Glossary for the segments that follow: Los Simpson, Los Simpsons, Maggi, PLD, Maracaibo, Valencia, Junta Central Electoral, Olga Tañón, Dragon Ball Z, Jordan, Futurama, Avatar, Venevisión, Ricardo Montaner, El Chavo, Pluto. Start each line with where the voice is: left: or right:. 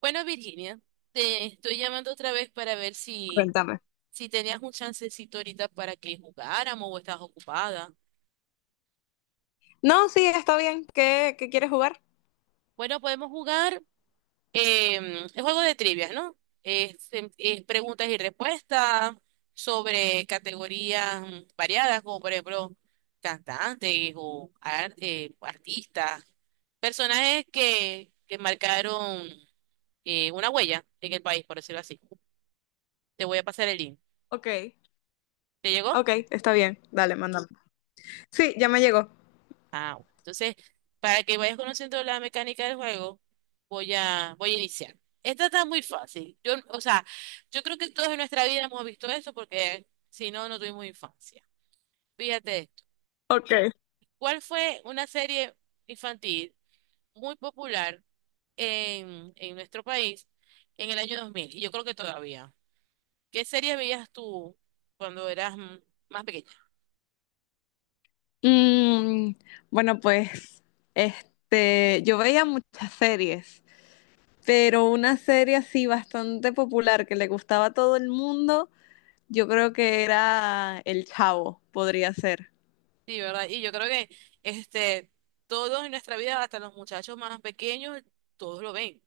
right: Bueno, Virginia, te estoy llamando otra vez para ver si,
left: Cuéntame.
right: si tenías un chancecito ahorita para que jugáramos o estás ocupada.
left: No, sí, está bien. ¿Qué quieres jugar?
right: Bueno, podemos jugar el juego de trivias, ¿no? Es preguntas y respuestas sobre categorías variadas, como por ejemplo cantantes o artistas, personajes que marcaron una huella en el país, por decirlo así. Te voy a pasar el link.
left: Ok,
right: ¿Te llegó?
left: ok, está bien. Dale, mándame. Sí, ya me llegó.
right: Ah, bueno. Entonces, para que vayas conociendo la mecánica del juego, voy a iniciar. Esta está muy fácil. Yo, o sea, yo creo que todos en nuestra vida hemos visto eso porque si no, no tuvimos infancia. Fíjate esto.
left: Ok.
right: ¿Cuál fue una serie infantil muy popular en nuestro país en el año 2000? Y yo creo que todavía. ¿Qué serie veías tú cuando eras más pequeña?
left: Mm, bueno, pues, este, yo veía muchas series, pero una serie así bastante popular que le gustaba a todo el mundo, yo creo que era El Chavo, podría ser.
right: Sí, ¿verdad? Y yo creo que este, todos en nuestra vida, hasta los muchachos más pequeños, todos lo ven.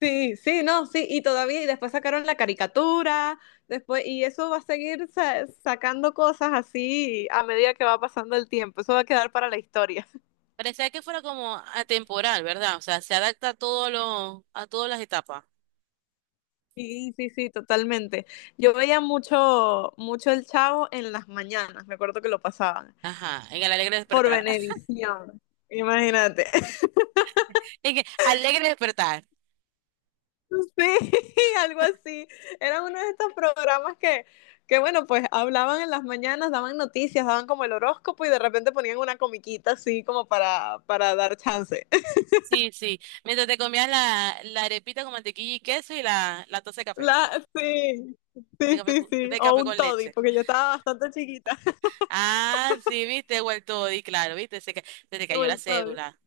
left: Sí, sí, no, sí, y todavía, y después sacaron la caricatura, después, y eso va a seguir sacando cosas así a medida que va pasando el tiempo, eso va a quedar para la historia.
right: Parecía que fuera como atemporal, ¿verdad? O sea, se adapta a a todas las etapas.
left: Sí, sí, sí, totalmente. Yo veía mucho, mucho El Chavo en las mañanas, me acuerdo que lo pasaban,
right: Ajá, en el alegre
left: por
right: despertar.
left: Venevisión, imagínate.
right: En el alegre despertar.
left: Sí, algo así. Era uno de estos programas que, bueno, pues hablaban en las mañanas, daban noticias, daban como el horóscopo y de repente ponían una comiquita así como para dar chance.
right: Sí, sí. Mientras te comías la arepita con mantequilla y queso y la taza de café.
left: Sí,
right: De
left: sí,
right: café,
left: sí, sí.
right: de
left: O
right: café
left: un
right: con
left: toddy,
right: leche.
left: porque yo estaba bastante chiquita.
right: Ah, sí, viste, vuelto y claro, viste, se te
left: Como
right: cayó la
left: el toddy.
right: cédula.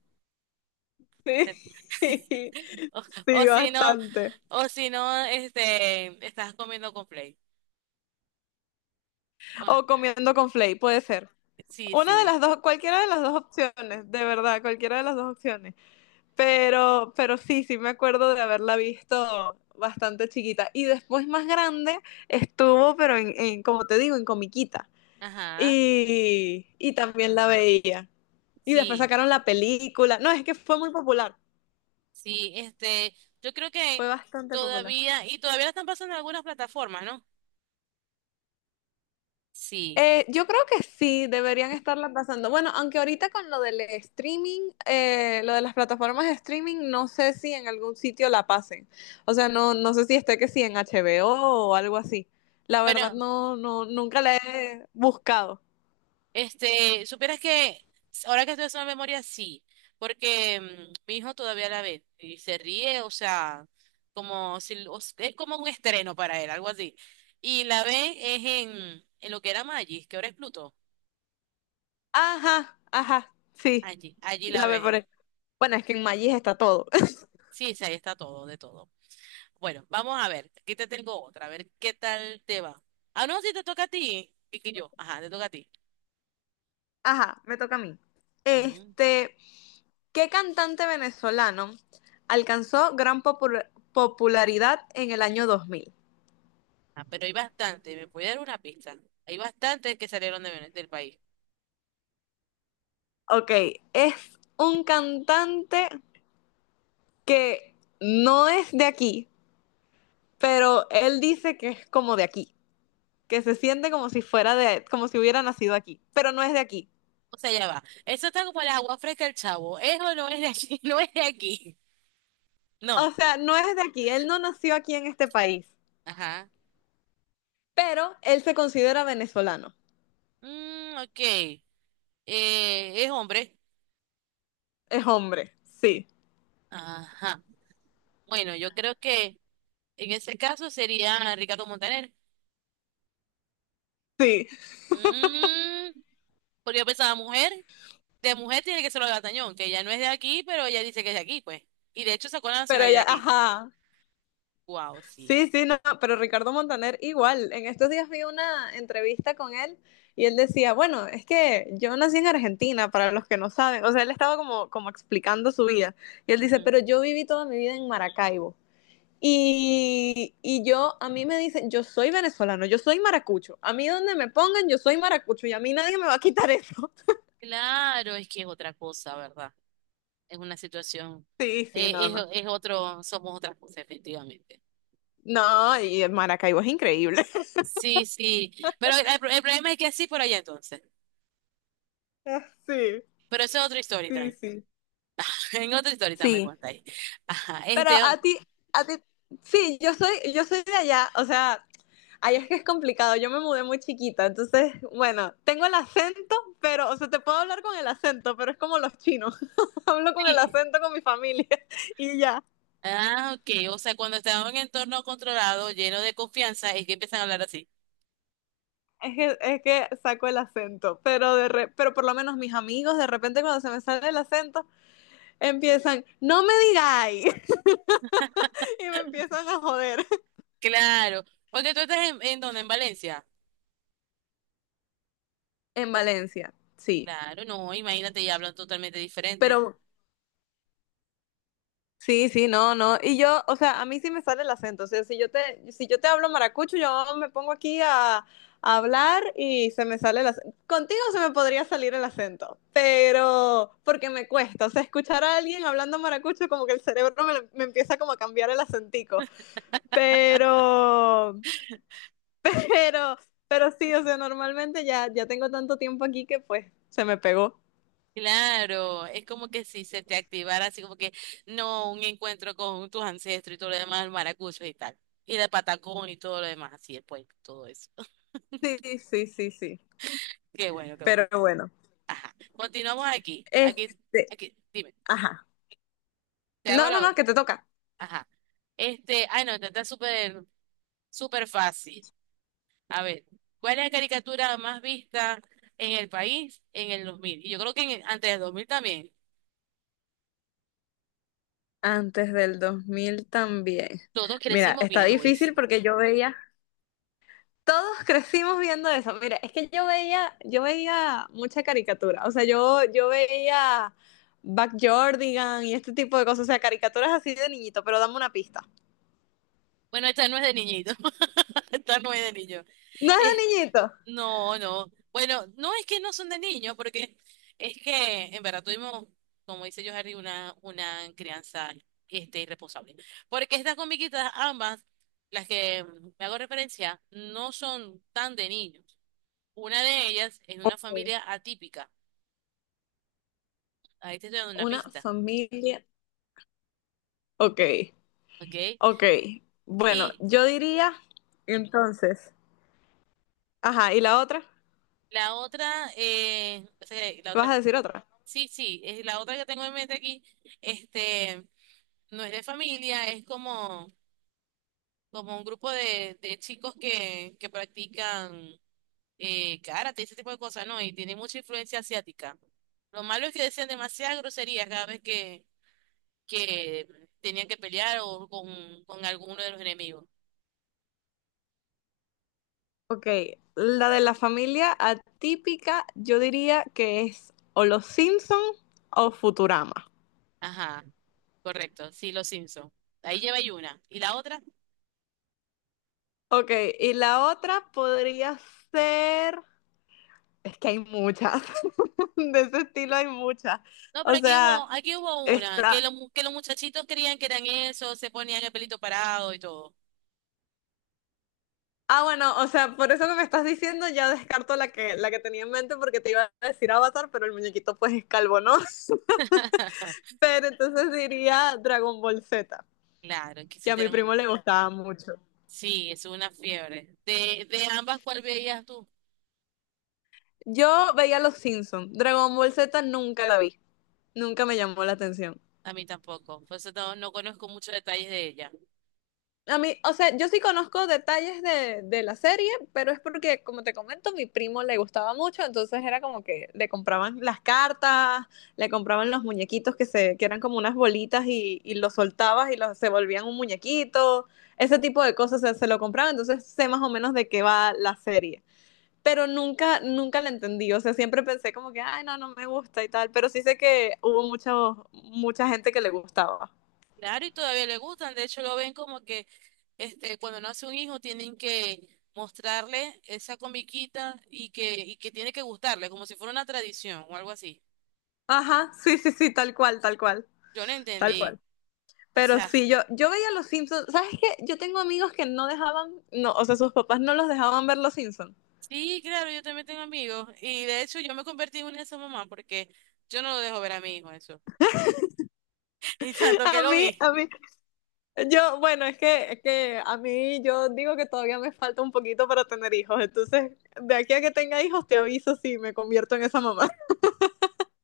left: Sí,
right: Se- o
left: sí,
right: o si no.
left: bastante.
right: O si no, este, estás comiendo con play
left: O comiendo con flay, puede ser.
right: sí,
left: Una de
right: sí.
left: las dos, cualquiera de las dos opciones, de verdad, cualquiera de las dos opciones. Pero sí, sí me acuerdo de haberla visto bastante chiquita. Y después más grande estuvo, pero en, como te digo, en comiquita.
right: Ajá.
left: Y también la veía. Y después
right: Sí.
left: sacaron la película. No, es que fue muy popular.
right: Sí, este, yo creo
left: Fue
right: que
left: bastante popular.
right: todavía, y todavía la están pasando en algunas plataformas, ¿no? Sí.
left: Yo creo que sí, deberían estarla pasando. Bueno, aunque ahorita con lo del streaming, lo de las plataformas de streaming, no sé si en algún sitio la pasen. O sea, no, no sé si esté que sí en HBO o algo así. La verdad,
right: Bueno,
left: no, no, nunca la he buscado.
right: este, supieras que ahora que estoy haciendo memoria, sí, porque mi hijo todavía la ve y se ríe, o sea, como si o es como un estreno para él, algo así. Y la ve es en lo que era Maggi, que ahora es Pluto.
left: Ajá, ajá, sí,
right: Allí la
left: la ve
right: ve
left: por
right: él.
left: ahí. Bueno, es que en Magis está todo.
right: Sí, sí, ahí está todo, de todo. Bueno, vamos a ver. Aquí te tengo otra, a ver qué tal te va. Ah, no, sí, te toca a ti. Y que yo, ajá, te toca a ti.
left: Ajá, me toca a mí.
right: Ujú.
left: Este, ¿qué cantante venezolano alcanzó gran popularidad en el año 2000?
right: Ah, pero hay bastante, ¿me puede dar una pista? Hay bastantes que salieron de del país.
left: Ok, es un cantante que no es de aquí, pero él dice que es como de aquí, que se siente como si fuera de, como si hubiera nacido aquí, pero no es de aquí.
right: O sea, ya va. Eso está como el agua fresca el chavo. Eso no es de aquí, no es de aquí. No.
left: O sea, no es de aquí, él no nació aquí en este país,
right: Ajá.
left: pero él se considera venezolano.
right: Mm, ok. Es hombre.
left: Es hombre, sí,
right: Ajá. Bueno, yo creo que en ese caso sería Ricardo Montaner.
left: sí,
right: Mm, porque yo pensaba mujer. De mujer tiene que ser Olga Tañón, que ella no es de aquí, pero ella dice que es de aquí, pues. Y de hecho sacó la
left: pero
right: nacionalidad
left: ella,
right: aquí.
left: ajá.
right: Wow, sí.
left: Sí, sí, no, pero Ricardo Montaner igual. En estos días vi una entrevista con él y él decía, bueno, es que yo nací en Argentina, para los que no saben. O sea, él estaba como explicando su vida. Y él dice, pero
right: Ujú.
left: yo viví toda mi vida en Maracaibo. Y yo, a mí me dicen, yo soy venezolano, yo soy maracucho. A mí donde me pongan, yo soy maracucho y a mí nadie me va a quitar eso.
right: Claro, es que es otra cosa, ¿verdad? Es una situación,
left: Sí, sí, no, no.
right: es otro, somos otra cosa, efectivamente.
left: No, y el Maracaibo es increíble.
right: Sí, sí. Pero el problema es que sí por allá entonces.
left: Sí,
right: Pero eso es otra historia
left: sí,
right: también.
left: sí.
right: En otra historia también me
left: Sí.
right: contáis. Ajá,
left: Pero
right: este.
left: a ti, sí, yo soy de allá, o sea, allá es que es complicado, yo me mudé muy chiquita, entonces, bueno, tengo el acento, pero, o sea, te puedo hablar con el acento, pero es como los chinos, hablo con el
right: Sí.
left: acento con mi familia y ya.
right: Ah, ok. O sea, cuando estamos en entorno controlado, lleno de confianza, es que empiezan a hablar así.
left: Es que saco el acento, pero, pero por lo menos mis amigos de repente cuando se me sale el acento empiezan, no me digáis, y me empiezan a joder.
right: Claro. Porque tú estás en dónde, en Valencia.
left: En Valencia, sí,
right: Claro, no, imagínate, ya hablan totalmente diferente.
left: pero sí, sí, no, no. Y yo, o sea, a mí sí me sale el acento. O sea, si yo te, hablo maracucho, yo me pongo aquí a hablar y se me sale el acento. Contigo se me podría salir el acento, pero porque me cuesta. O sea, escuchar a alguien hablando maracucho, como que el cerebro me, empieza como a cambiar el acentico. Pero, pero, pero sí, o sea, normalmente ya, ya tengo tanto tiempo aquí que pues se me pegó.
right: Claro, es como que si se te activara así como que, no, un encuentro con tus ancestros y todo lo demás, el maracucho y tal. Y la patacón y todo lo demás, así después, todo eso.
left: Sí, sí, sí, sí.
right: Qué bueno, qué bueno.
left: Pero bueno.
right: Ajá. Continuamos aquí, aquí,
left: Este,
right: aquí, dime,
left: ajá.
right: te hago
left: No, no,
right: la
left: no,
right: otra.
left: que te toca.
right: Ajá. Este, ay no, esta está súper, súper fácil. A ver, ¿cuál es la caricatura más vista en el país en el 2000? Y yo creo que en antes del 2000 también.
left: Antes del 2000 también.
right: Todos
left: Mira,
right: crecimos
left: está
right: viendo
left: difícil
right: eso.
left: porque yo veía, todos crecimos viendo eso. Mira, es que yo veía, mucha caricatura. O sea, yo veía Jordan y este tipo de cosas. O sea, caricaturas así de niñito, pero dame una pista.
right: Bueno, esta no es de niñito. Esta no es de niño.
left: No es
right: Es-
left: de niñito.
right: no, no. Bueno, no es que no son de niños, porque es que en verdad tuvimos, como dice yo, Harry, una crianza este, irresponsable. Porque estas comiquitas, ambas, las que me hago referencia, no son tan de niños. Una de ellas es de una
left: Ok.
right: familia atípica. Ahí te estoy dando una
left: Una
right: pista,
left: familia. Ok,
right: ¿ok?
left: ok. Bueno,
right: Y
left: yo diría entonces. Ajá, ¿y la otra?
right: la otra, la
left: ¿Vas
right: otra
left: a decir otra?
right: Sí, sí, es la otra que tengo en mente aquí, este, no es de familia, es como, como un grupo de chicos que practican karate, ese tipo de cosas, ¿no? Y tiene mucha influencia asiática. Lo malo es que decían demasiadas groserías cada vez que tenían que pelear o con alguno de los enemigos.
left: Ok, la de la familia atípica, yo diría que es o Los Simpson o Futurama.
right: Ajá, correcto, sí, los Simpson. Ahí lleva y una. ¿Y la otra?
left: Ok, y la otra podría ser, es que hay muchas, de ese estilo hay muchas.
right: No, pero
left: O sea,
right: aquí hubo una, que,
left: está,
right: los que los muchachitos creían que eran eso, se ponían el pelito parado y todo.
left: ah, bueno, o sea, por eso que me estás diciendo ya descarto la que, tenía en mente porque te iba a decir Avatar, pero el muñequito pues es calvo, ¿no? Pero entonces diría Dragon Ball Z,
right: Claro, que
left: que
right: se
left: a mi
right: tienen un...
left: primo le gustaba mucho.
right: Sí, es una fiebre. De ambas, ¿cuál veías tú?
left: Yo veía Los Simpsons. Dragon Ball Z nunca la vi. Nunca me llamó la atención.
right: A mí tampoco. Por eso no, no conozco muchos detalles de ella.
left: A mí, o sea, yo sí conozco detalles de, la serie, pero es porque, como te comento, mi primo le gustaba mucho, entonces era como que le compraban las cartas, le compraban los muñequitos que eran como unas bolitas y, los soltabas y se volvían un muñequito, ese tipo de cosas se lo compraban, entonces sé más o menos de qué va la serie. Pero nunca, nunca la entendí. O sea, siempre pensé como que, ay, no, no me gusta y tal, pero sí sé que hubo mucho, mucha gente que le gustaba.
right: Claro, y todavía le gustan. De hecho, lo ven como que este, cuando nace un hijo tienen que mostrarle esa comiquita y y que tiene que gustarle, como si fuera una tradición o algo así.
left: Ajá, sí, sí, sí, tal cual, tal cual,
right: Yo no
left: tal
right: entendí.
left: cual.
right: O
left: Pero
right: sea,
left: sí, yo, veía Los Simpsons. ¿Sabes qué? Yo tengo amigos que no dejaban, no, o sea, sus papás no los dejaban ver Los Simpsons.
right: sí, claro, yo también tengo amigos. Y de hecho, yo me convertí en una de esas mamás porque yo no lo dejo ver a mi hijo eso. Y tanto que
left: A
right: lo
left: mí,
right: vi.
left: a mí, yo, bueno, es que a mí yo digo que todavía me falta un poquito para tener hijos. Entonces, de aquí a que tenga hijos, te aviso si me convierto en esa mamá.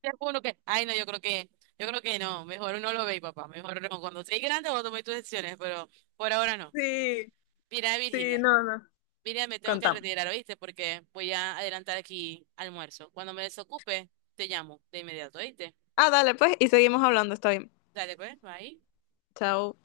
right: Te juro que, ay no, yo creo que no, mejor no lo veis, papá, mejor no. Cuando seas grande vos tomé tus decisiones, pero por ahora no.
left: Sí,
right: Mira,
left: sí,
right: Virginia,
left: no, no.
right: mira, me tengo que
left: Contamos.
right: retirar, ¿oíste? Porque voy a adelantar aquí almuerzo. Cuando me desocupe, te llamo de inmediato, ¿oíste?
left: Ah, dale, pues, y seguimos hablando, está bien.
right: Dale, pues, ahí.
left: Chao.